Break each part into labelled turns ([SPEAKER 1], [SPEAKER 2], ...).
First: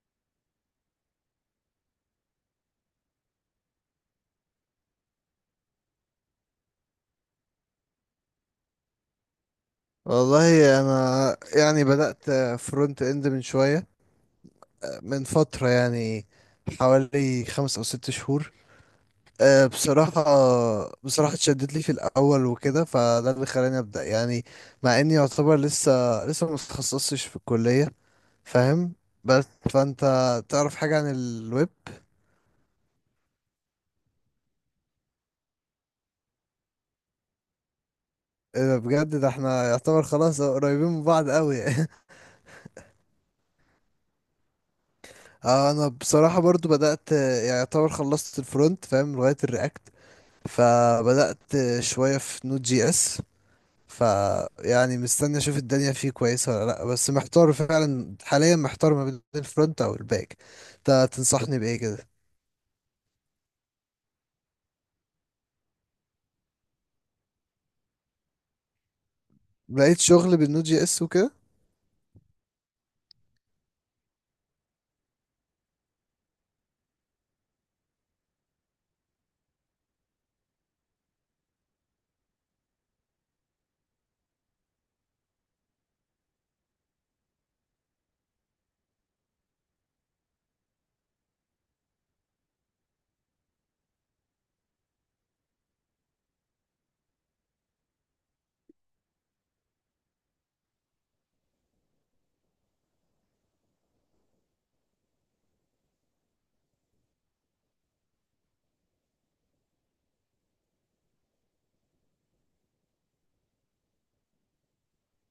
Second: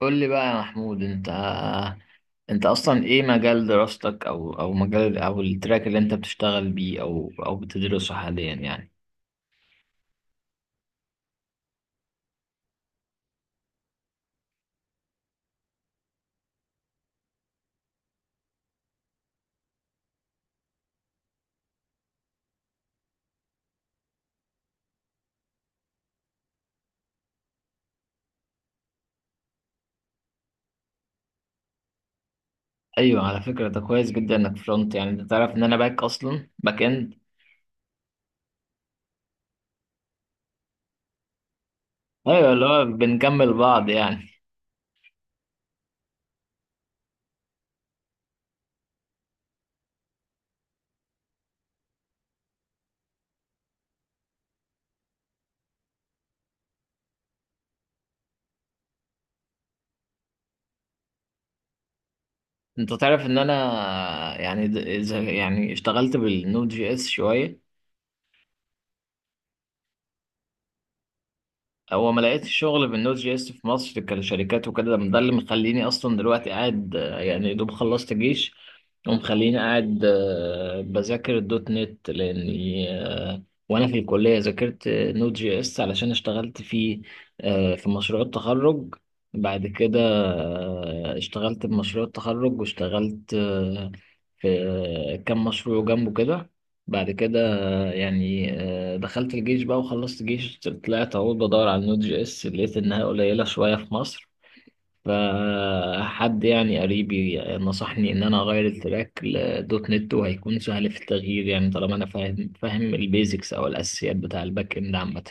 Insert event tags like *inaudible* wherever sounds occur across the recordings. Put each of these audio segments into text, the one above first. [SPEAKER 1] قول لي بقى يا محمود، انت اصلا ايه مجال دراستك او مجال او التراك اللي انت بتشتغل بيه او بتدرسه حاليا يعني؟
[SPEAKER 2] والله انا يعني بدأت فرونت اند من فترة يعني حوالي 5 او 6 شهور. أه، بصراحة بصراحة اتشدت لي في الاول وكده، فده اللي خلاني ابدأ يعني. مع اني يعتبر لسه ما اتخصصتش في الكلية، فاهم؟ بس فانت تعرف حاجة عن الويب؟
[SPEAKER 1] ايوه، على فكره ده كويس جدا انك فرونت، يعني انت تعرف ان انا باك، اصلا باك اند.
[SPEAKER 2] إيه ده بجد، ده احنا يعتبر خلاص قريبين من بعض قوي *laughs*
[SPEAKER 1] ايوه، اللي هو بنكمل بعض يعني.
[SPEAKER 2] اه، انا بصراحة برضو بدأت، يعني يعتبر خلصت الفرونت، فاهم، لغاية الرياكت، فبدأت شوية في نود جي اس. فيعني مستني اشوف الدنيا فيه كويسة ولا لا. بس محتار فعلا حاليا، محتار ما بين الفرونت او الباك. انت تنصحني بايه كده؟
[SPEAKER 1] انت تعرف ان انا يعني اذا يعني اشتغلت بالنود جي اس شويه.
[SPEAKER 2] لقيت شغل بالنود جي اس وكده؟
[SPEAKER 1] هو ما لقيتش شغل بالنوت جي اس في مصر كشركات وكده، ده اللي مخليني اصلا دلوقتي قاعد، يعني يا دوب خلصت جيش. ومخليني قاعد بذاكر الدوت نت لاني. وانا في الكليه ذاكرت نوت جي اس علشان اشتغلت فيه في مشروع التخرج. بعد كده اشتغلت بمشروع التخرج، واشتغلت في كام مشروع جنبه كده. بعد كده يعني، دخلت الجيش بقى وخلصت جيش، طلعت اهو بدور على النود جي اس، لقيت انها قليلة شوية في مصر. فحد يعني قريبي نصحني ان انا اغير التراك لدوت نت، وهيكون سهل في التغيير يعني طالما انا فاهم البيزكس او الاساسيات بتاع الباك اند عامة.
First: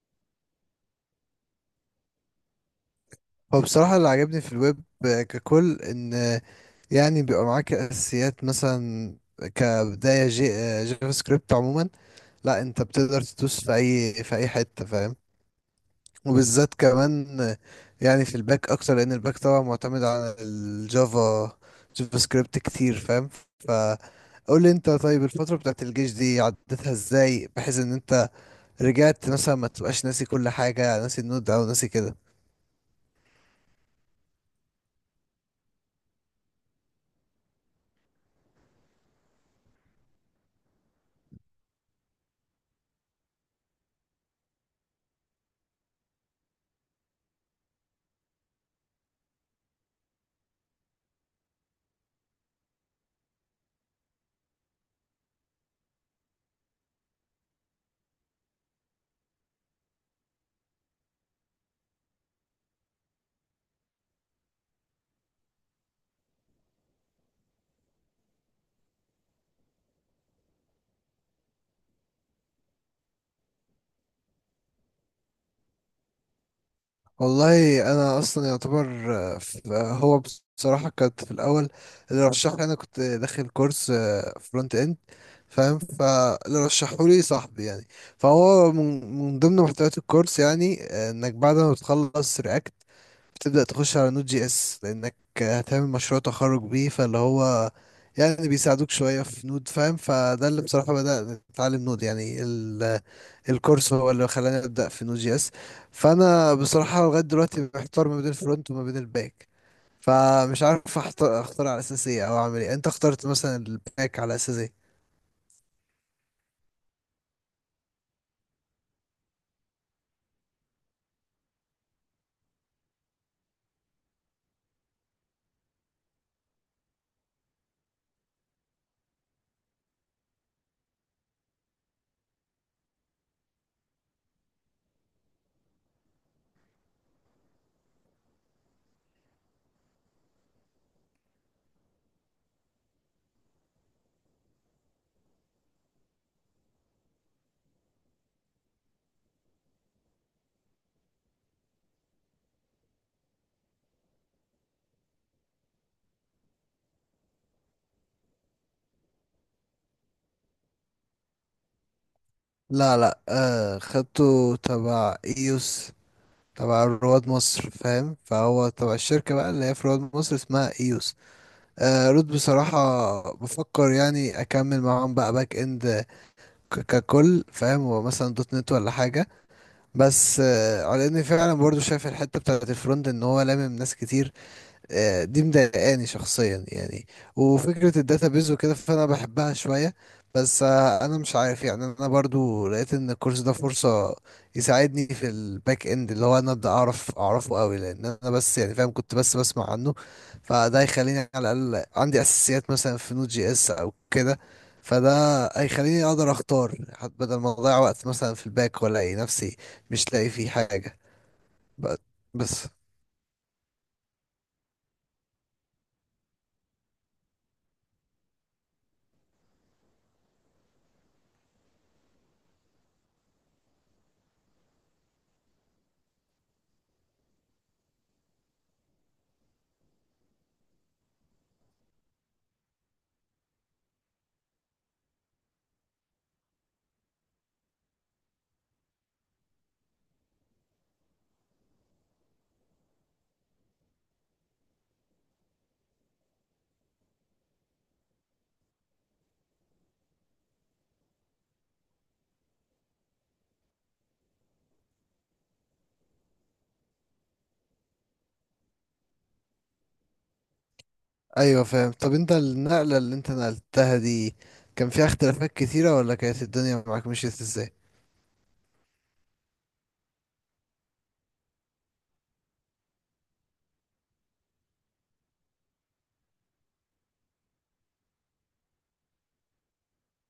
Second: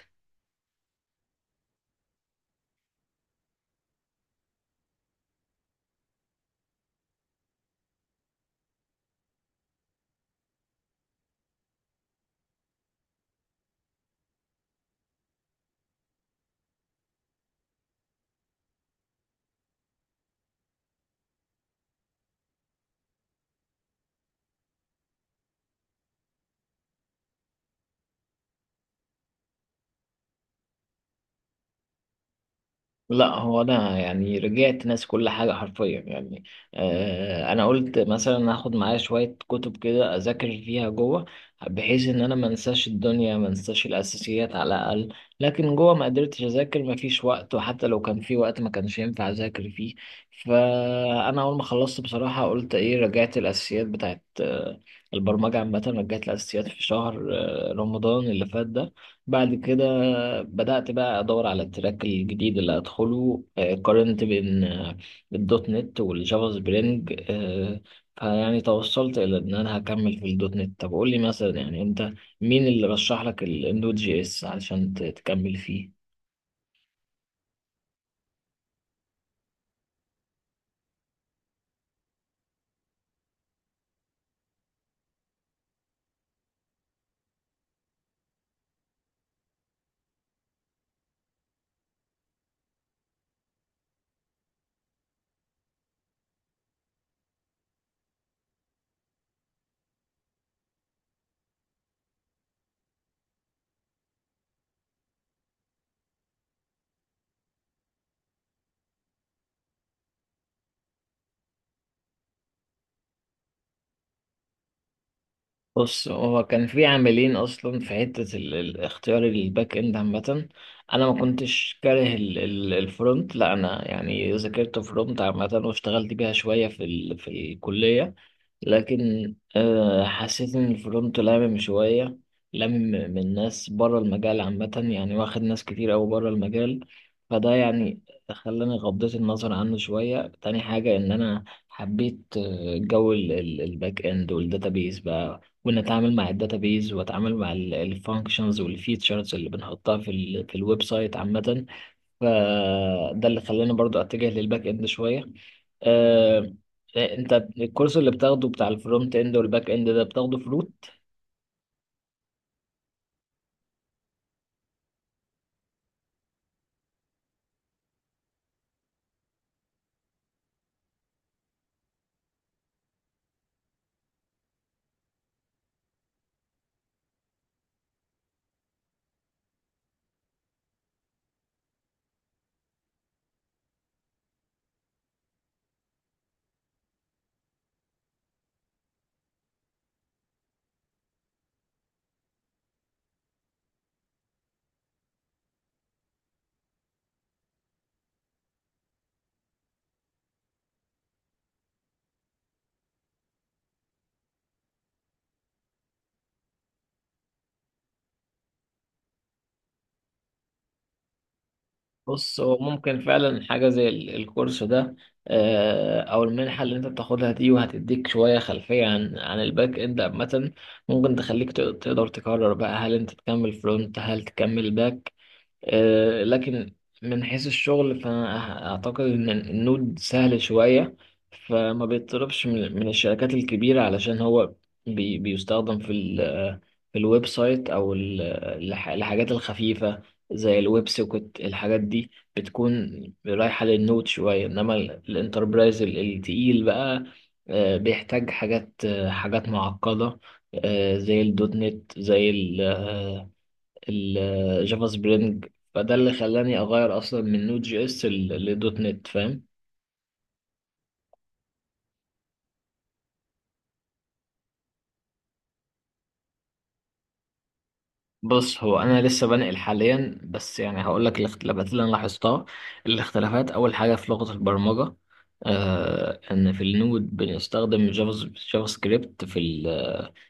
[SPEAKER 2] هو بصراحة اللي عجبني في الويب ككل ان يعني بيبقى معاك اساسيات، مثلا كبداية جافا سكريبت عموما، لا انت بتقدر تدوس في اي حتة، فاهم؟ وبالذات كمان يعني في الباك اكتر، لان الباك طبعا معتمد على جافا سكريبت كتير، فاهم؟ فقول لي انت، طيب الفترة بتاعت الجيش دي عدتها ازاي بحيث ان انت رجعت مثلا ما تبقاش ناسي كل حاجة، ناسي النود او ناسي كده؟
[SPEAKER 1] لا، هو انا يعني رجعت ناسي كل حاجه حرفيا يعني. انا قلت مثلا هاخد معايا شويه كتب كده اذاكر فيها جوه، بحيث ان انا ما انساش الدنيا، ما انساش الاساسيات على الاقل. لكن جوه ما قدرتش اذاكر، ما فيش وقت، وحتى لو كان في وقت ما كانش ينفع اذاكر فيه. فانا اول ما خلصت بصراحه قلت ايه، رجعت الاساسيات بتاعت البرمجه عامه، رجعت الاساسيات في شهر رمضان اللي فات ده. بعد كده بدأت بقى أدور على التراك الجديد اللي هدخله، قارنت بين الدوت نت والجافا سبرينج، فيعني توصلت إلى إن أنا هكمل في الدوت نت. طب قول لي مثلا يعني أنت مين اللي رشح لك النود جي إس علشان تكمل فيه؟
[SPEAKER 2] والله انا اصلا يعتبر هو بصراحة كانت في الاول، اللي رشح لي انا كنت داخل كورس فرونت اند، فاهم؟ فاللي رشحه لي صاحبي يعني. فهو من ضمن محتويات الكورس يعني، انك بعد ما بتخلص رياكت بتبدأ تخش على نوت جي اس، لانك هتعمل مشروع تخرج بيه. فاللي هو يعني بيساعدوك شوية في نود، فاهم، فده اللي بصراحة بدأت اتعلم نود يعني. الكورس هو اللي خلاني ابدأ في نود جي اس. فانا بصراحة لغاية دلوقتي محتار ما بين الفرونت وما بين الباك، فمش عارف اختار على اساس ايه، او اعمل ايه. انت اخترت مثلا الباك على اساس ايه؟
[SPEAKER 1] بص، هو كان في عاملين اصلا في حته اختيار الباك اند عامه. انا ما كنتش كاره الفرونت، لا، انا يعني ذاكرت فرونت عامه واشتغلت بيها شويه في الكليه. لكن حسيت إن الفرونت لامم شوية، لامم من ناس بره المجال عامة، يعني واخد ناس كتير أوي بره المجال. فده يعني خلاني غضيت النظر عنه شوية. تاني حاجة إن أنا حبيت جو الباك إند والداتابيز بقى، وإن أتعامل مع الداتابيز وأتعامل مع الفانكشنز والفيتشرز اللي بنحطها في الويب سايت عامة. فده اللي خلاني برضو اتجه للباك اند شويه. آه، انت الكورس اللي بتاخده بتاع الفرونت اند والباك اند ده بتاخده في روت؟
[SPEAKER 2] لا لا، خدته تبع ايوس، تبع رواد مصر، فاهم؟ فهو تبع الشركة بقى اللي هي في رواد مصر، اسمها ايوس. رود بصراحة، بفكر يعني اكمل معاهم بقى باك اند ككل، فاهم، ومثلا دوت نت ولا حاجة. بس على اني فعلا برضو شايف الحتة بتاعت الفرونت ان هو لامم ناس كتير، دي مضايقاني شخصيا يعني. وفكرة الداتابيز وكده فأنا بحبها شوية. بس أنا مش عارف يعني، أنا برضو لقيت إن الكورس ده فرصة يساعدني في الباك إند، اللي هو أنا أبدأ أعرفه أوي، لأن أنا بس يعني فاهم كنت بس بسمع عنه. فده هيخليني على الأقل عندي أساسيات مثلا في نوت جي إس أو كده، فده هيخليني أقدر أختار، حتى بدل ما أضيع وقت مثلا في الباك وألاقي نفسي مش لاقي فيه حاجة ب-
[SPEAKER 1] بص، هو
[SPEAKER 2] بس
[SPEAKER 1] ممكن فعلا حاجه زي الكورس ده، او المنحه اللي انت بتاخدها دي، وهتديك شويه خلفيه عن الباك اند عامه. ممكن تخليك تقدر تقرر بقى هل انت تكمل فرونت هل تكمل باك. لكن من حيث الشغل فأنا أعتقد إن النود سهل شوية، فما بيطلبش من الشركات الكبيرة، علشان هو بيستخدم في الويب سايت أو الحاجات الخفيفة زي الويب سوكت. الحاجات دي بتكون رايحة للنود شوية، إنما الانتربرايز التقيل بقى بيحتاج حاجات معقدة، زي الدوت نت زي الجافا سبرينج. فده اللي خلاني اغير اصلا من نود جي اس لدوت نت، فاهم.
[SPEAKER 2] ايوه فاهم. طب انت النقلة اللي انت نقلتها دي كان فيها اختلافات كتيرة، ولا كانت الدنيا معاك مشيت ازاي؟
[SPEAKER 1] بص، هو انا لسه بنقل حاليا، بس يعني هقول لك الاختلافات اللي انا لاحظتها. الاختلافات، اول حاجه في لغه البرمجه، ان في النود بنستخدم جافا سكريبت، في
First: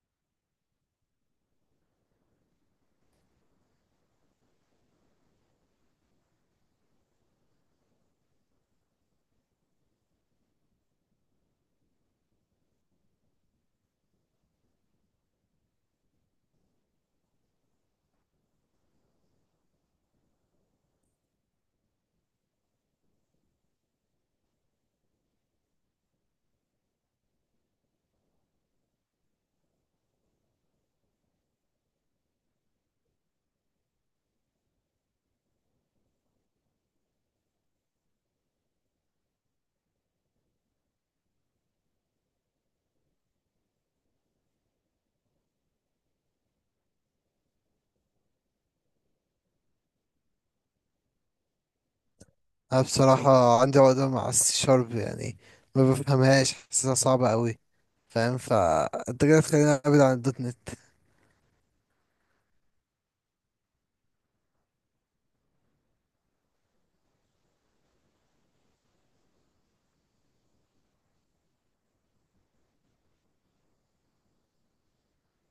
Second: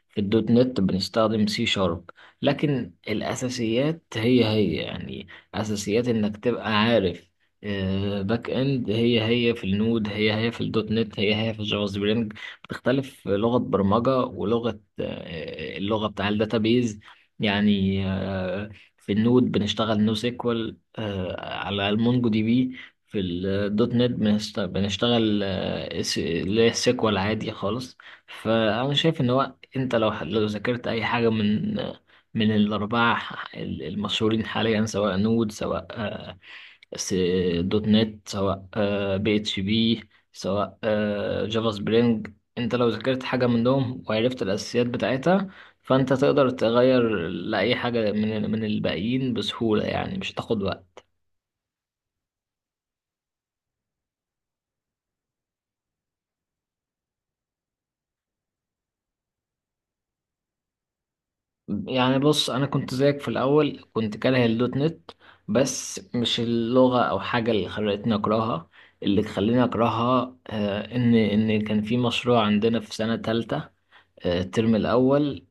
[SPEAKER 1] في الدوت نت بنستخدم سي شارب. لكن الأساسيات هي هي يعني، أساسيات إنك تبقى عارف باك إند. هي هي في النود، هي هي في الدوت نت، هي هي في الجافا سبرينج. بتختلف لغة برمجة ولغة، اللغة بتاع الداتابيز يعني. في النود بنشتغل نو سيكوال على المونجو دي بي، في الدوت نت بنشتغل اللي هي السيكوال عادي خالص. فأنا شايف إن هو، انت لو لو ذاكرت اي حاجه من من الاربعه المشهورين حاليا، سواء نود، سواء س- دوت نت، سواء بي اتش بي، سواء جافا سبرينج. انت لو ذاكرت حاجه منهم وعرفت الاساسيات بتاعتها، فانت تقدر تغير لاي حاجه من من الباقيين بسهوله يعني، مش هتاخد وقت.
[SPEAKER 2] انا بصراحة عندي عقدة مع السي شارب يعني، ما بفهمهاش، حاسسها صعبة قوي، فاهم؟ فانت كده تخليني ابعد عن الدوت نت.
[SPEAKER 1] يعني بص، انا كنت زيك في الاول كنت كاره الدوت نت، بس مش اللغه او حاجه اللي خلتني اكرهها. اللي خلاني اكرهها ان كان في مشروع عندنا في سنه تالتة، الترم الأول،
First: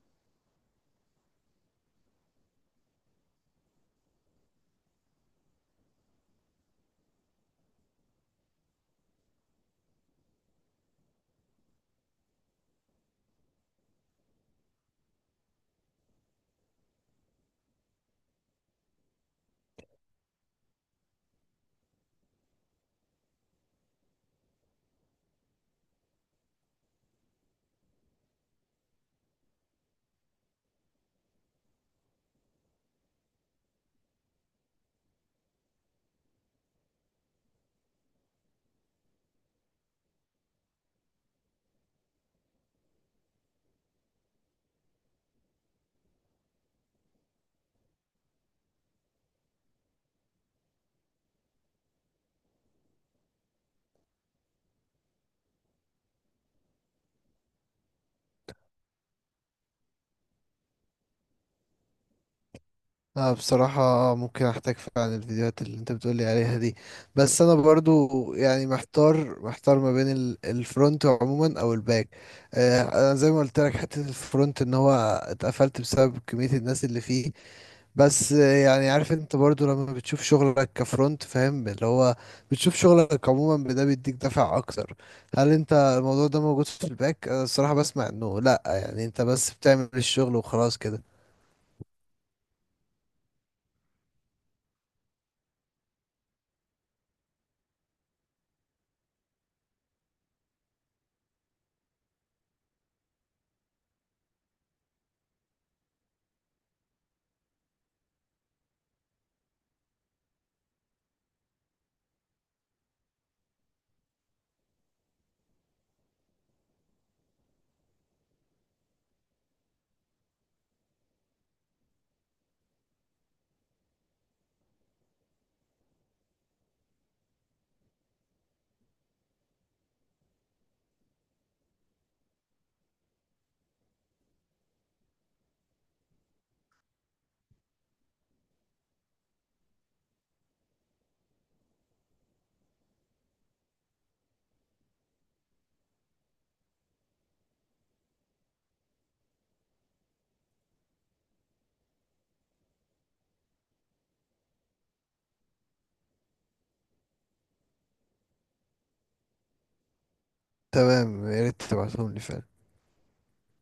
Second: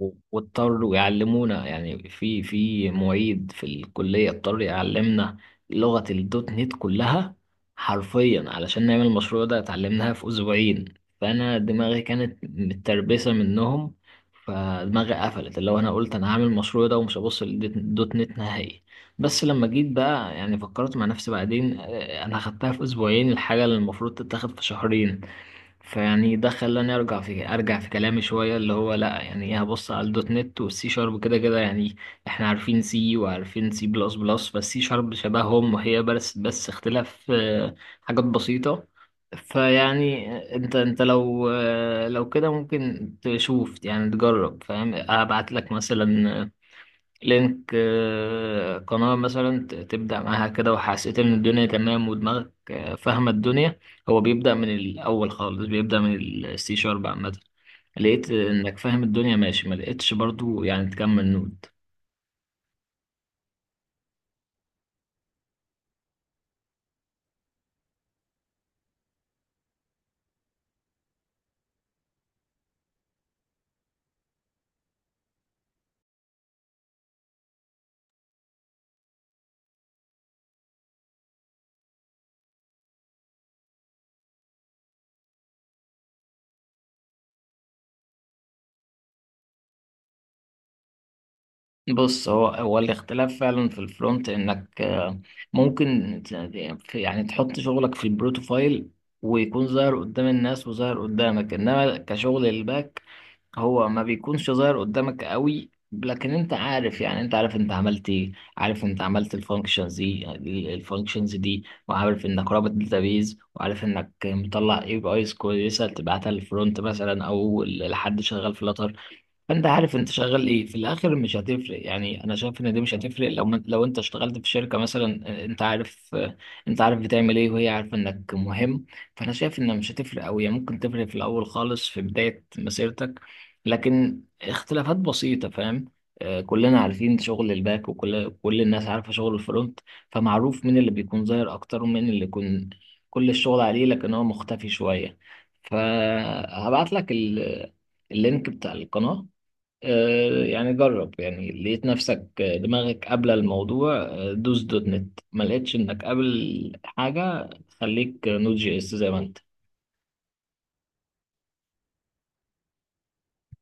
[SPEAKER 1] واضطروا يعلمونا يعني، في معيد في الكلية اضطر يعلمنا لغة الدوت نت كلها حرفيا علشان نعمل المشروع ده، اتعلمناها في أسبوعين. فأنا دماغي كانت متربسة منهم، فدماغي قفلت، اللي هو أنا قلت أنا هعمل المشروع ده ومش هبص للدوت نت نهائي. بس لما جيت بقى يعني فكرت مع نفسي بعدين، أنا خدتها في أسبوعين الحاجة اللي المفروض تتاخد في شهرين. فيعني ده خلاني ارجع في كلامي شويه، اللي هو لا يعني ايه، هبص على الدوت نت والسي شارب كده كده يعني، احنا عارفين سي وعارفين سي بلس بلس، فالسي شارب شبههم، وهي بس اختلاف حاجات بسيطه. فيعني انت لو لو كده ممكن تشوف، يعني تجرب، فاهم. ابعت لك مثلا لينك قناة مثلا تبدأ معاها كده، وحسيت إن الدنيا تمام ودماغك فاهمة الدنيا. هو بيبدأ من الأول خالص، بيبدأ من السي شارب عامة. لقيت إنك فاهم الدنيا ماشي، ما لقيتش برضو يعني تكمل نود.
[SPEAKER 2] انا بصراحة ممكن احتاج فعلا الفيديوهات اللي انت بتقولي عليها دي، بس انا برضو يعني محتار ما بين الفرونت عموما او الباك. انا زي ما قلت لك حتة الفرونت ان هو اتقفلت بسبب كمية الناس اللي فيه. بس يعني عارف، انت برضو لما بتشوف شغلك كفرونت، فاهم، اللي هو بتشوف شغلك عموما، ده بيديك دفع اكتر. هل انت الموضوع ده موجود في الباك؟ انا الصراحة بسمع انه لا، يعني انت بس بتعمل الشغل وخلاص كده.
[SPEAKER 1] بص، هو الاختلاف فعلا في الفرونت إنك ممكن يعني تحط شغلك في البروتوفايل، ويكون ظاهر قدام الناس وظاهر قدامك، إنما كشغل الباك، هو ما بيكونش ظاهر قدامك قوي. لكن انت عارف، يعني انت عارف انت عملت ايه، عارف انت عملت الفانكشنز دي، الفانكشنز دي، وعارف انك رابط داتابيز، وعارف انك مطلع اي بي ايز كويسه تبعتها للفرونت مثلا او لحد شغال في لاتر. فانت عارف انت شغال ايه في الاخر، مش هتفرق يعني. انا شايف ان دي مش هتفرق، لو لو انت اشتغلت في شركه مثلا انت عارف انت عارف بتعمل ايه، وهي عارفه انك مهم. فانا شايف انها مش هتفرق قوي، ممكن تفرق في الاول خالص في بدايه مسيرتك، لكن اختلافات بسيطه، فاهم. كلنا عارفين شغل الباك، وكل الناس عارفه شغل الفرونت. فمعروف مين اللي بيكون ظاهر اكتر، ومين اللي يكون كل الشغل عليه لكن هو مختفي شويه. فهبعت لك اللينك بتاع القناه. يعني جرب، يعني لقيت نفسك دماغك قابلة الموضوع دوس دوت نت. ما لقيتش انك قابل حاجة، خليك نوت جي اس زي ما انت
[SPEAKER 2] تمام، يا ريت تبعتهم لي فعلا.